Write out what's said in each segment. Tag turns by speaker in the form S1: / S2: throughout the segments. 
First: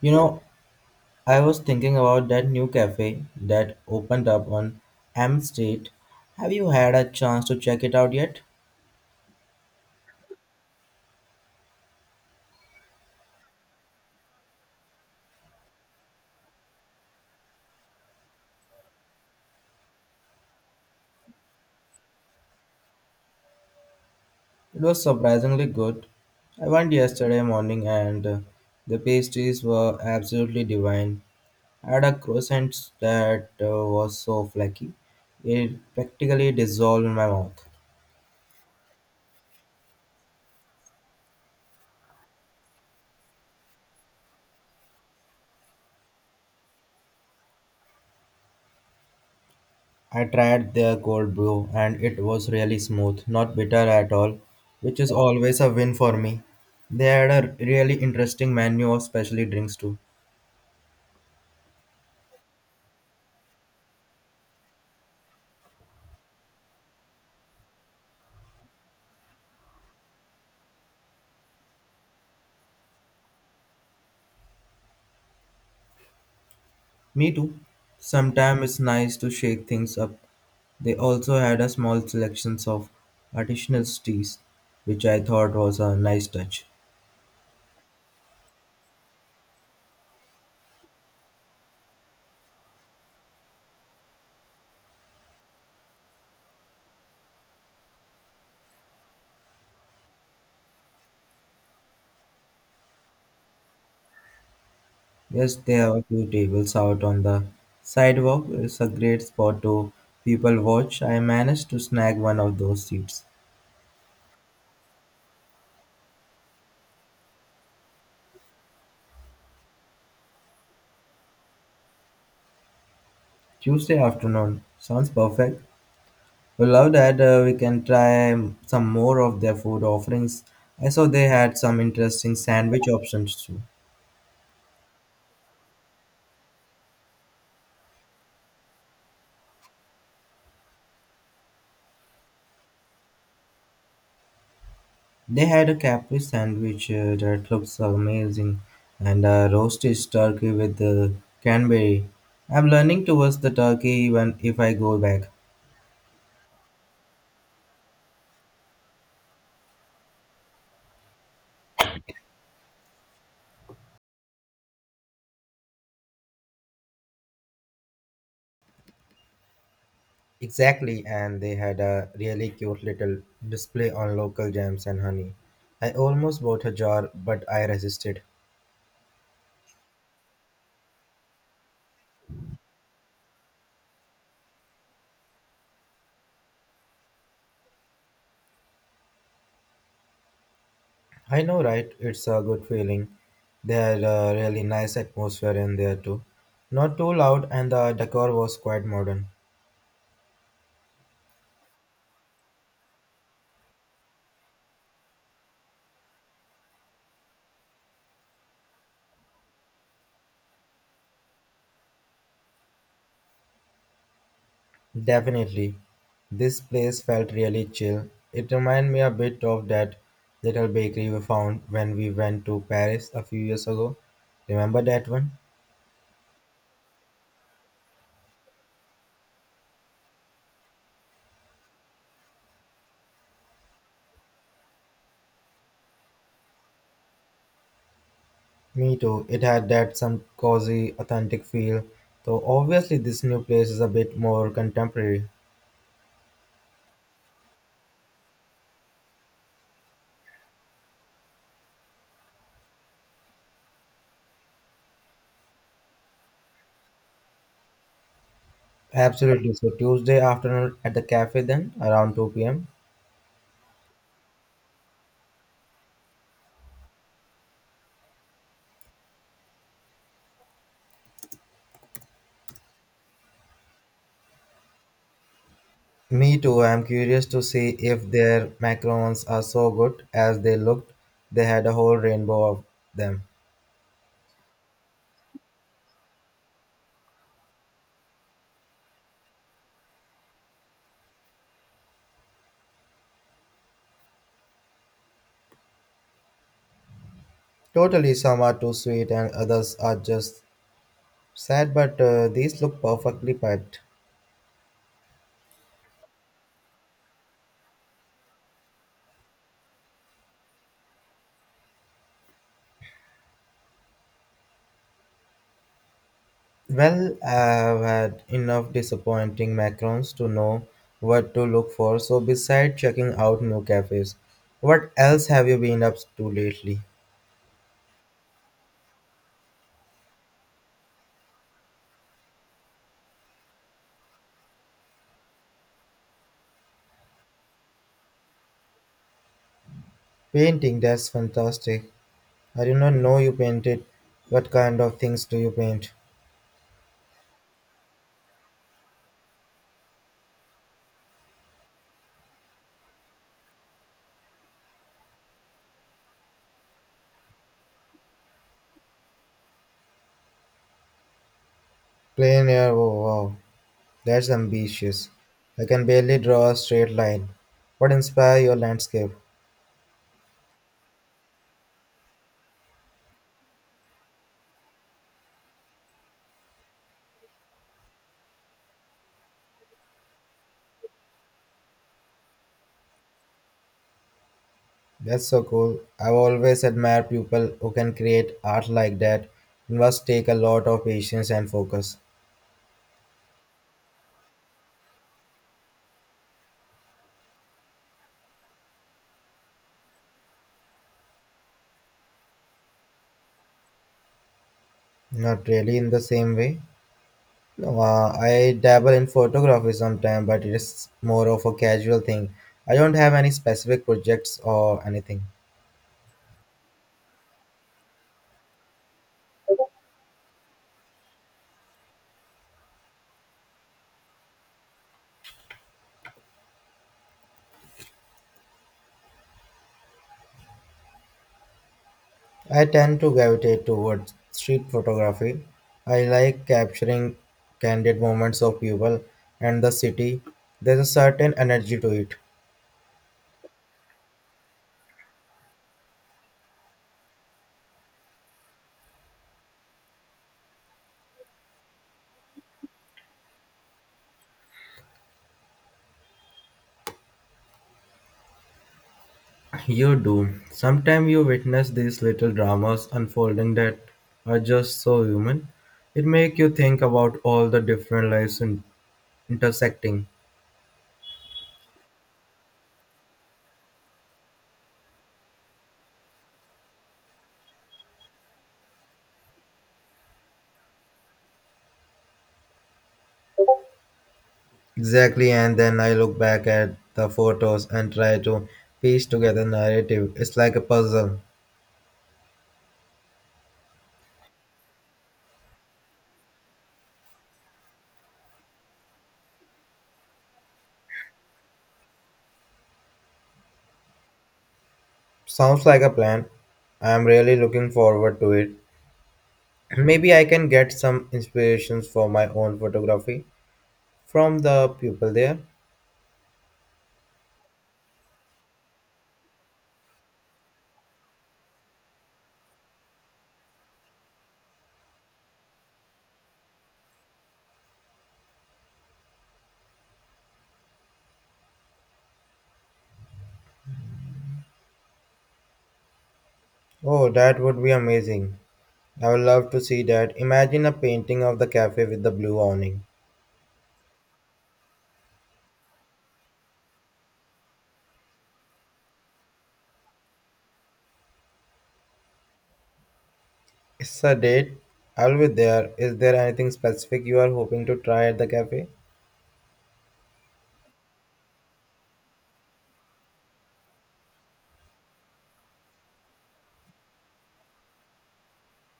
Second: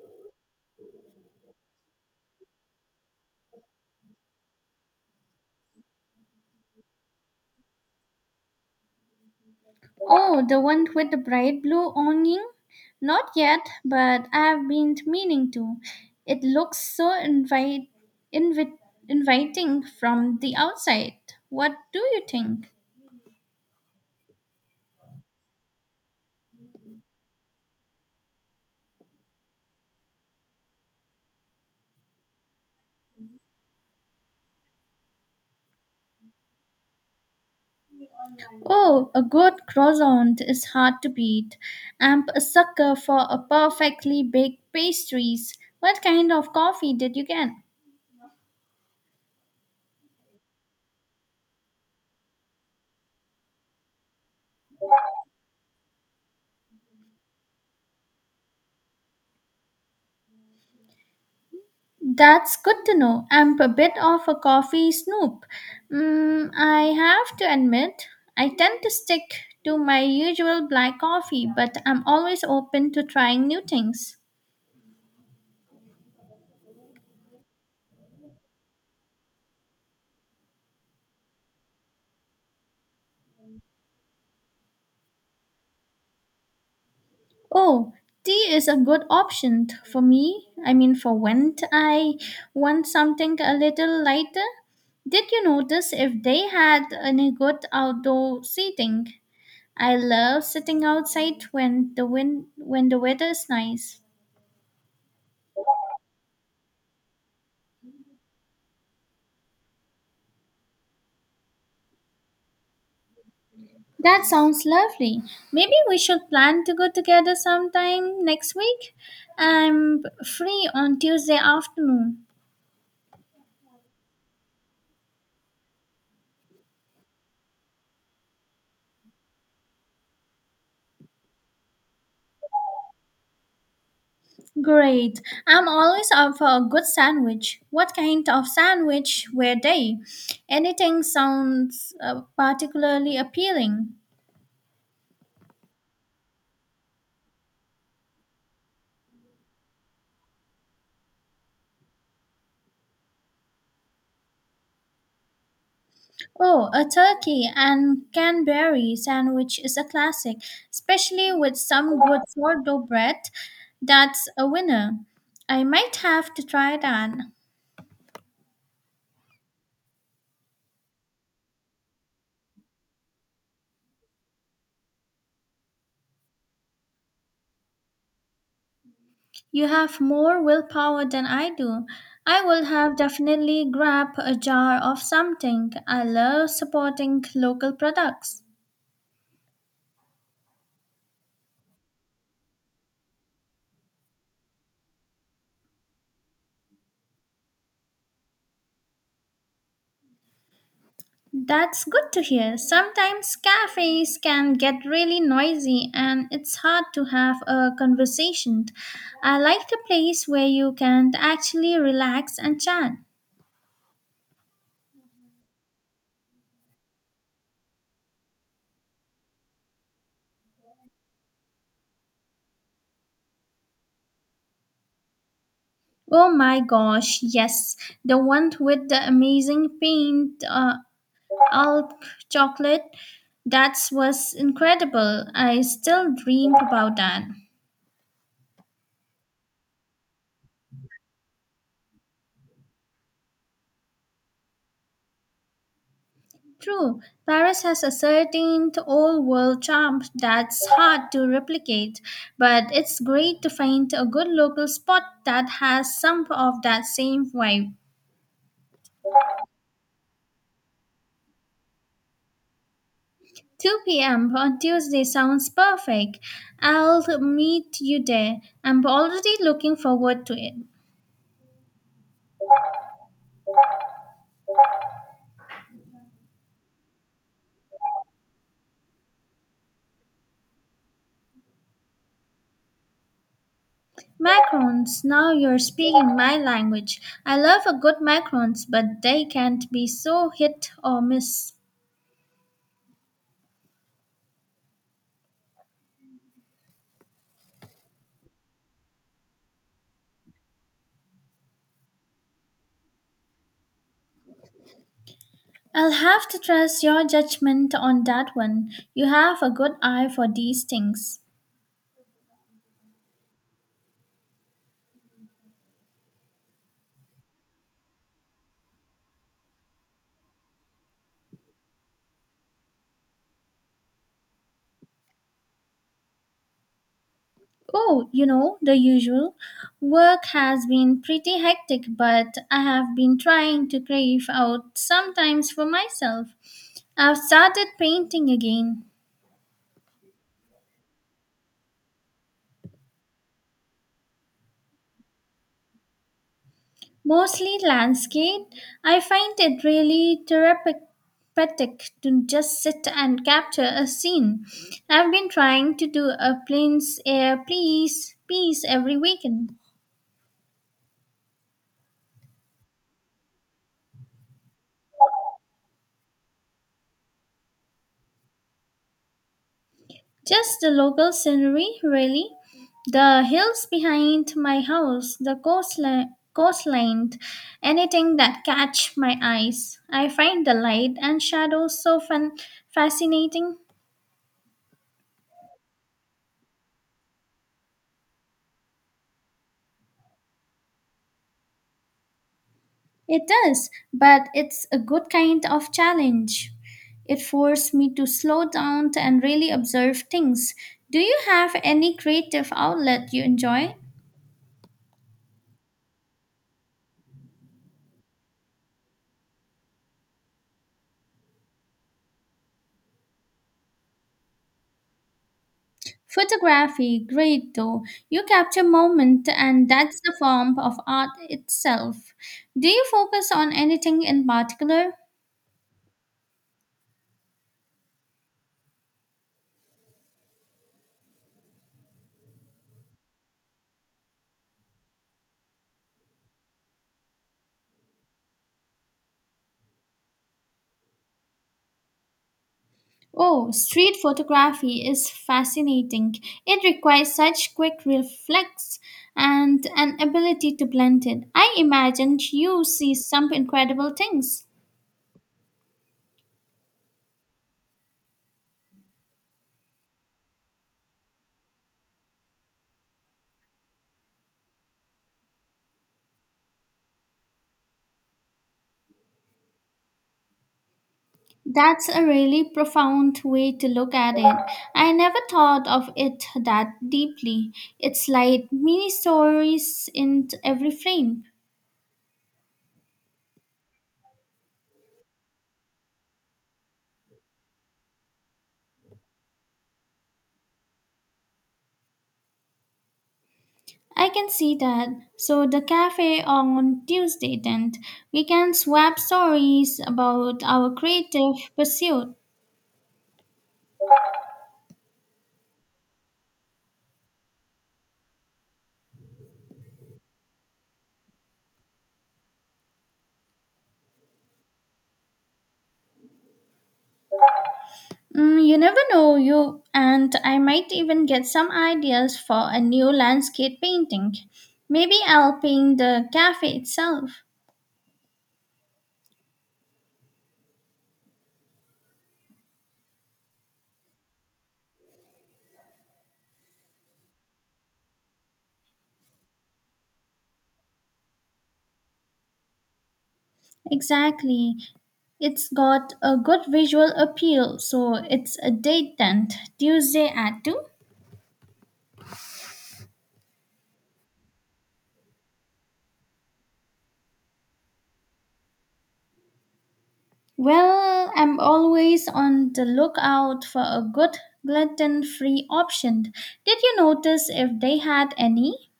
S1: You know, I was thinking about that new cafe that opened up on M Street. Have you had a chance to check it out yet?
S2: Oh, the one with the bright blue awning? Not yet, but I've been meaning to. It looks so invi- inviting from the outside. What do you think?
S1: It was surprisingly good. I went yesterday morning and the pastries were absolutely divine. I had a croissant that was so flaky, it practically dissolved in my mouth.
S2: Oh, a good croissant is hard to beat. I'm a sucker for a perfectly baked pastries. What kind of coffee did you get?
S1: I tried their cold brew and it was really smooth, not bitter at all, which is always a win for me. They had a really interesting menu of specialty drinks too.
S2: That's good to know. I'm a bit of a coffee snoop. I have to admit, I tend to stick to my usual black coffee, but I'm always open to trying new things.
S1: Me too. Sometimes it's nice to shake things up. They also had a small selection of artisanal teas, which I thought was a nice touch.
S2: Oh, tea is a good option for me. I mean, for when I want something a little lighter. Did you notice if they had any good outdoor seating? I love sitting outside when the weather is nice.
S1: Yes, there are a few tables out on the sidewalk. It's a great spot to people watch. I managed to snag one of those seats.
S2: That sounds lovely. Maybe we should plan to go together sometime next week. I'm free on Tuesday afternoon.
S1: Tuesday afternoon. Sounds perfect. We love that we can try some more of their food offerings. I saw they had some interesting sandwich options too.
S2: Great. I'm always up for a good sandwich. What kind of sandwich were they? Anything sounds particularly appealing.
S1: They had a Capri sandwich that looks amazing and a roasted turkey with the cranberry. I'm learning towards the turkey even if I go back.
S2: Oh, a turkey and Canberry sandwich is a classic, especially with some good sourdough bread. That's a winner. I might have to try that.
S1: Exactly, and they had a really cute little display on local jams and honey. I almost bought a jar, but I resisted.
S2: You have more willpower than I do. I would have definitely grabbed a jar of something. I love supporting local products.
S1: I know, right? It's a good feeling. There really nice atmosphere in there too. Not too loud, and the decor was quite modern.
S2: That's good to hear. Sometimes cafes can get really noisy and it's hard to have a conversation. I like the place where you can actually relax and chat.
S1: Definitely, this place felt really chill. It reminded me a bit of that little bakery we found when we went to Paris a few years ago. Remember that one?
S2: Oh my gosh, yes, the one with the amazing paint Alp chocolate. That was incredible. I still dream about that.
S1: Me too. It had that some cozy, authentic feel. Though obviously, this new place is a bit more contemporary.
S2: True, Paris has a certain old world charm that's hard to replicate, but it's great to find a good local spot that has some of that same vibe.
S1: Absolutely. So Tuesday afternoon at the cafe, then around 2 p.m.
S2: 2 p.m. on Tuesday sounds perfect. I'll meet you there. I'm already looking forward to it.
S1: Me too. I'm curious to see if their macarons are so good as they looked. They had a whole rainbow of them.
S2: Macarons, now you're speaking my language. I love a good macarons, but they can't be so hit or miss.
S1: Totally, some are too sweet and others are just sad, but these look perfectly piped.
S2: I'll have to trust your judgment on that one. You have a good eye for these things.
S1: Well, I've had enough disappointing macarons to know what to look for, so besides checking out new cafes, what else have you been up to lately?
S2: Oh, you know, the usual. Work has been pretty hectic, but I have been trying to crave out sometimes for myself. I've started painting again.
S1: Painting, that's fantastic. I did not know you painted. What kind of things do you paint?
S2: Mostly landscape. I find it really therapeutic to just sit and capture a scene. I've been trying to do a plains air please piece every weekend.
S1: Plein air, oh wow, that's ambitious. I can barely draw a straight line. What inspired your landscape?
S2: Just the local scenery, really. The hills behind my house, the coastline, anything that catch my eyes. I find the light and shadows fascinating.
S1: That's so cool. I've always admired people who can create art like that. It must take a lot of patience and focus.
S2: It does, but it's a good kind of challenge. It forced me to slow down and really observe things. Do you have any creative outlet you enjoy?
S1: Not really in the same way. No, I dabble in photography sometimes, but it's more of a casual thing. I don't have any specific projects or anything.
S2: Photography, great though. You capture moment and that's the form of art itself. Do you focus on anything in particular?
S1: I tend to gravitate towards street photography. I like capturing candid moments of people and the city. There's a certain energy to it.
S2: Oh, street photography is fascinating. It requires such quick reflex and an ability to blend it. I imagine you see some incredible things.
S1: You do. Sometimes you witness these little dramas unfolding that are just so human. It makes you think about all the different lives intersecting.
S2: That's a really profound way to look at it. I never thought of it that deeply. It's like mini stories in every frame.
S1: Exactly, and then I look back at the photos and try to piece together narrative. It's like a puzzle.
S2: I can see that. So the cafe on Tuesday then, we can swap stories about our creative pursuit.
S1: Sounds like a plan. I'm really looking forward to it. Maybe I can get some inspirations for my own photography from the people there.
S2: You never know, you and I might even get some ideas for a new landscape painting. Maybe I'll paint the cafe itself.
S1: Oh, that would be amazing. I would love to see that. Imagine a painting of the cafe with the blue awning.
S2: Exactly. It's got a good visual appeal, so it's a date then, Tuesday at 2.
S1: It's a date. I'll be there. Is there anything specific you are hoping to try at the cafe?
S2: Well, I'm always on the lookout for a good gluten free option. Did you notice if they had any?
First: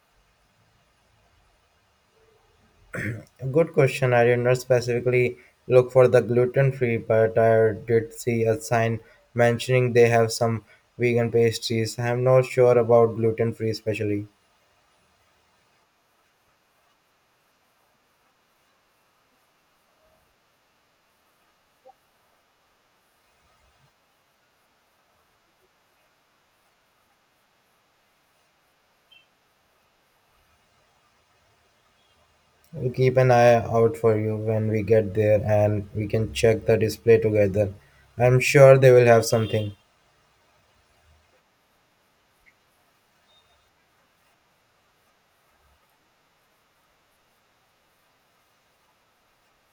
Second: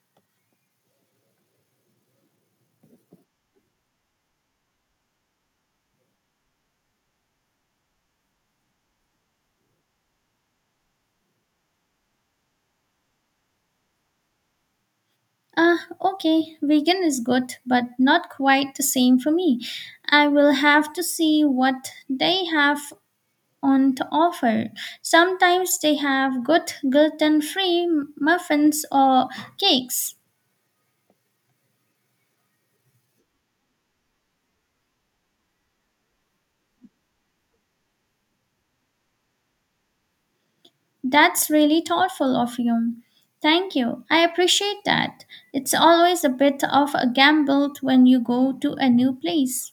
S1: Good question. I did not specifically look for the gluten free, but I did see a sign mentioning they have some vegan pastries. I'm not sure about gluten free, especially.
S2: Ah, okay, vegan is good, but not quite the same for me. I will have to see what they have on to offer. Sometimes they have good gluten free muffins or cakes.
S1: We'll keep an eye out for you when we get there and we can check the display together. I'm sure they will have something.
S2: That's really thoughtful of you. Thank you. I appreciate that. It's always a bit of a gamble when you go to a new place.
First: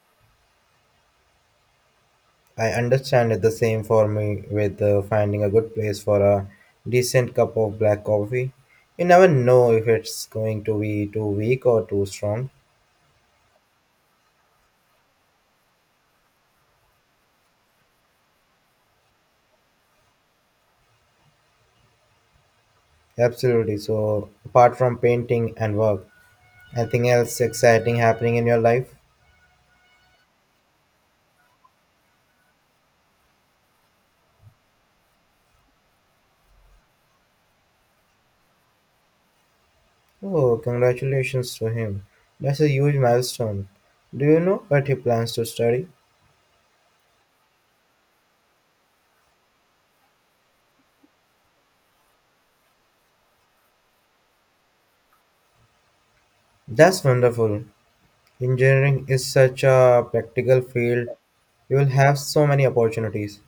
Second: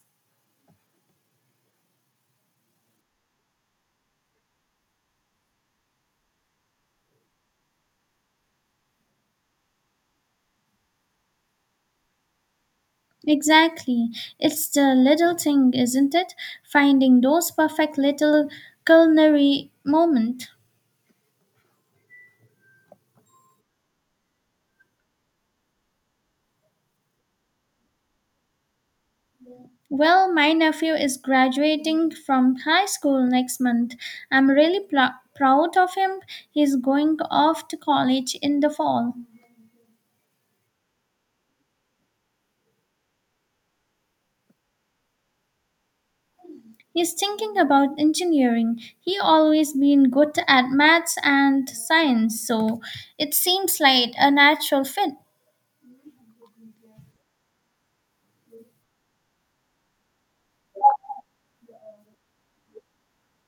S1: I understand it the same for me with finding a good place for a decent cup of black coffee. You never know if it's going to be too weak or too strong.
S2: Exactly. It's the little thing, isn't it? Finding those perfect little culinary moment.
S1: Absolutely. So, apart from painting and work, anything else exciting happening in your life?
S2: Well, my nephew is graduating from high school next month. I'm really proud of him. He's going off to college in the fall.
S1: Oh, congratulations to him. That's a huge milestone. Do you know what he plans to study?
S2: He's thinking about engineering. He always been good at maths and science, so it seems like a natural fit.
S1: That's wonderful. Engineering is such a practical field. You will have so many opportunities.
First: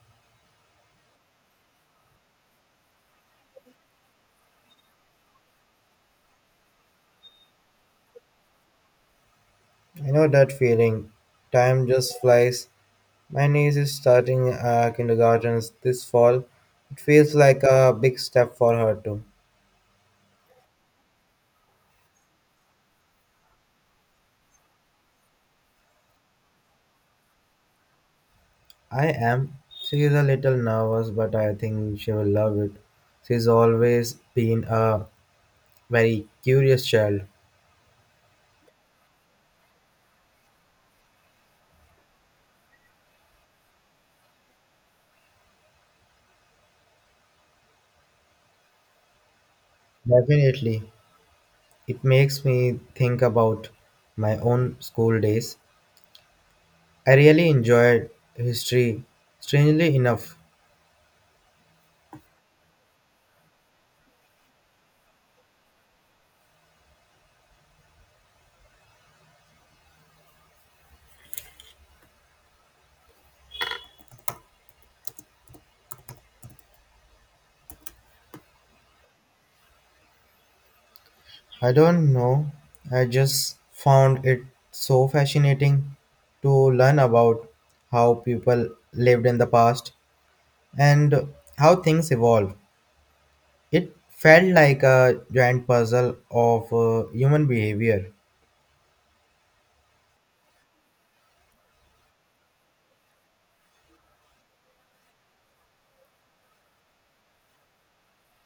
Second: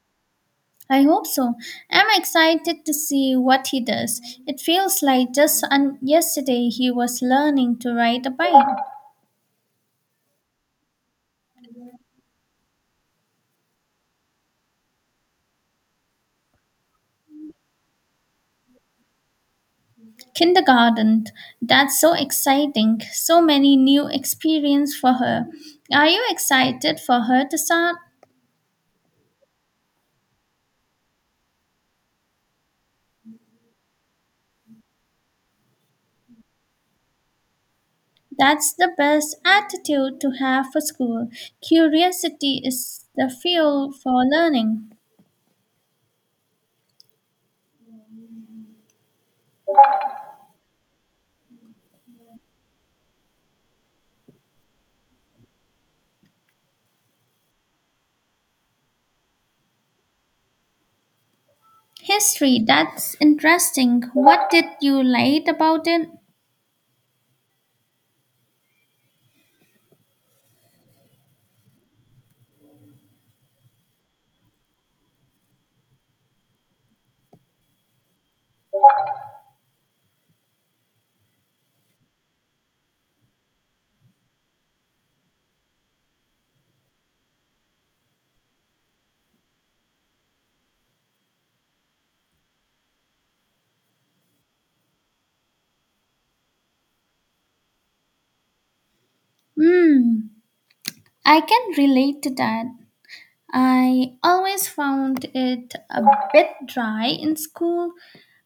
S2: I hope so. I'm excited to see what he does. It feels like just yesterday he was learning to ride a bike.
S1: I know that feeling. Time just flies. My niece is starting kindergarten this fall. It feels like a big step for her too.
S2: Kindergarten. That's so exciting. So many new experience for her. Are you excited for her to start?
S1: I am. She is a little nervous, but I think she will love it. She's always been a very curious child.
S2: That's the best attitude to have for school. Curiosity is the fuel for learning.
S1: Definitely. It makes me think about my own school days. I really enjoyed history. Strangely enough,
S2: History, that's interesting. What did you like about it?
S1: I don't know. I just found it so fascinating to learn about how people lived in the past and how things evolve. It felt like a giant puzzle of human behavior.
S2: Hmm. I can relate to that. I always found it a bit dry in school,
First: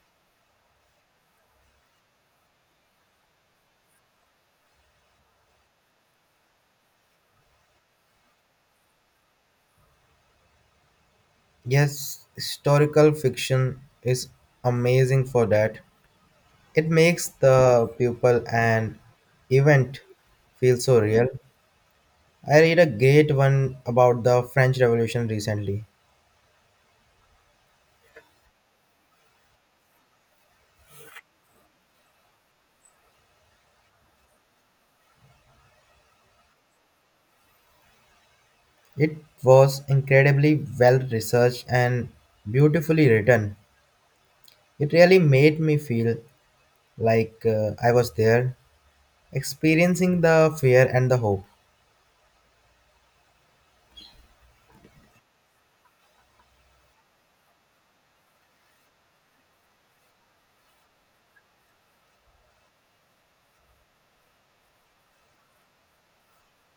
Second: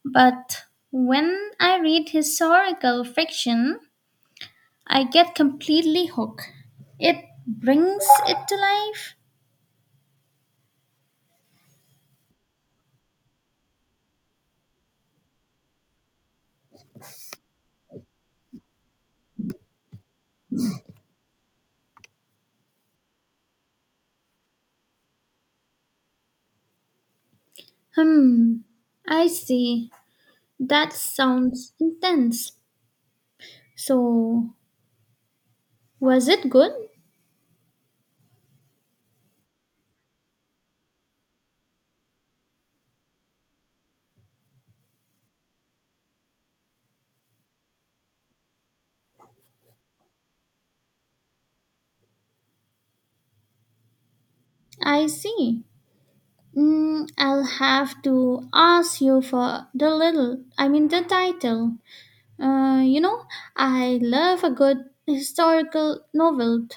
S2: but when I read historical fiction, I get completely hooked. It brings it to life.
S1: Yes, historical fiction is amazing for that. It makes the people and event feel so real. I read a great one about the French Revolution recently.
S2: Hmm, I see. That sounds intense. So, was it good?
S1: It was incredibly well researched and beautifully written. It really made me feel like I was there, experiencing the fear and the hope.
S2: I see. I'll have to ask you for I mean, the title. Uh, you know, I love a good historical novel.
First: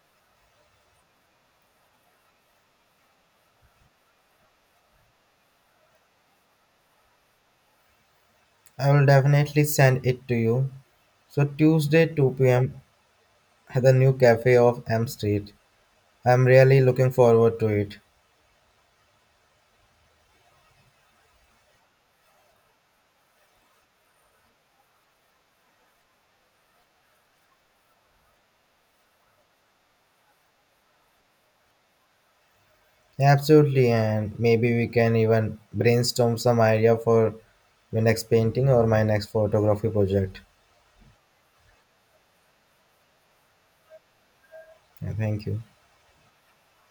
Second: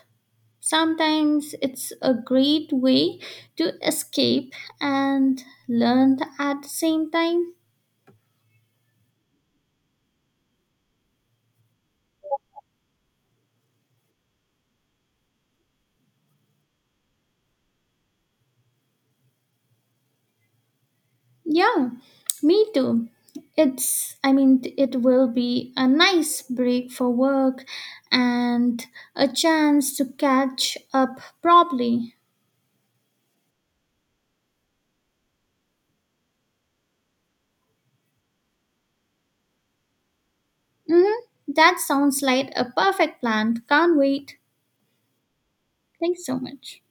S2: Sometimes it's a great way to escape and learn at the same time.
S1: I will definitely send it to you. So Tuesday 2 p.m. at the new cafe of M Street. I'm really looking forward to it.
S2: Yeah, me too. I mean, it will be a nice break for work and a chance to catch up properly.
S1: Absolutely, and maybe we can even brainstorm some idea for my next painting or my next photography project.
S2: Mm-hmm. That sounds like a perfect plan. Can't wait.
S1: Yeah, thank you.
S2: Thanks so much.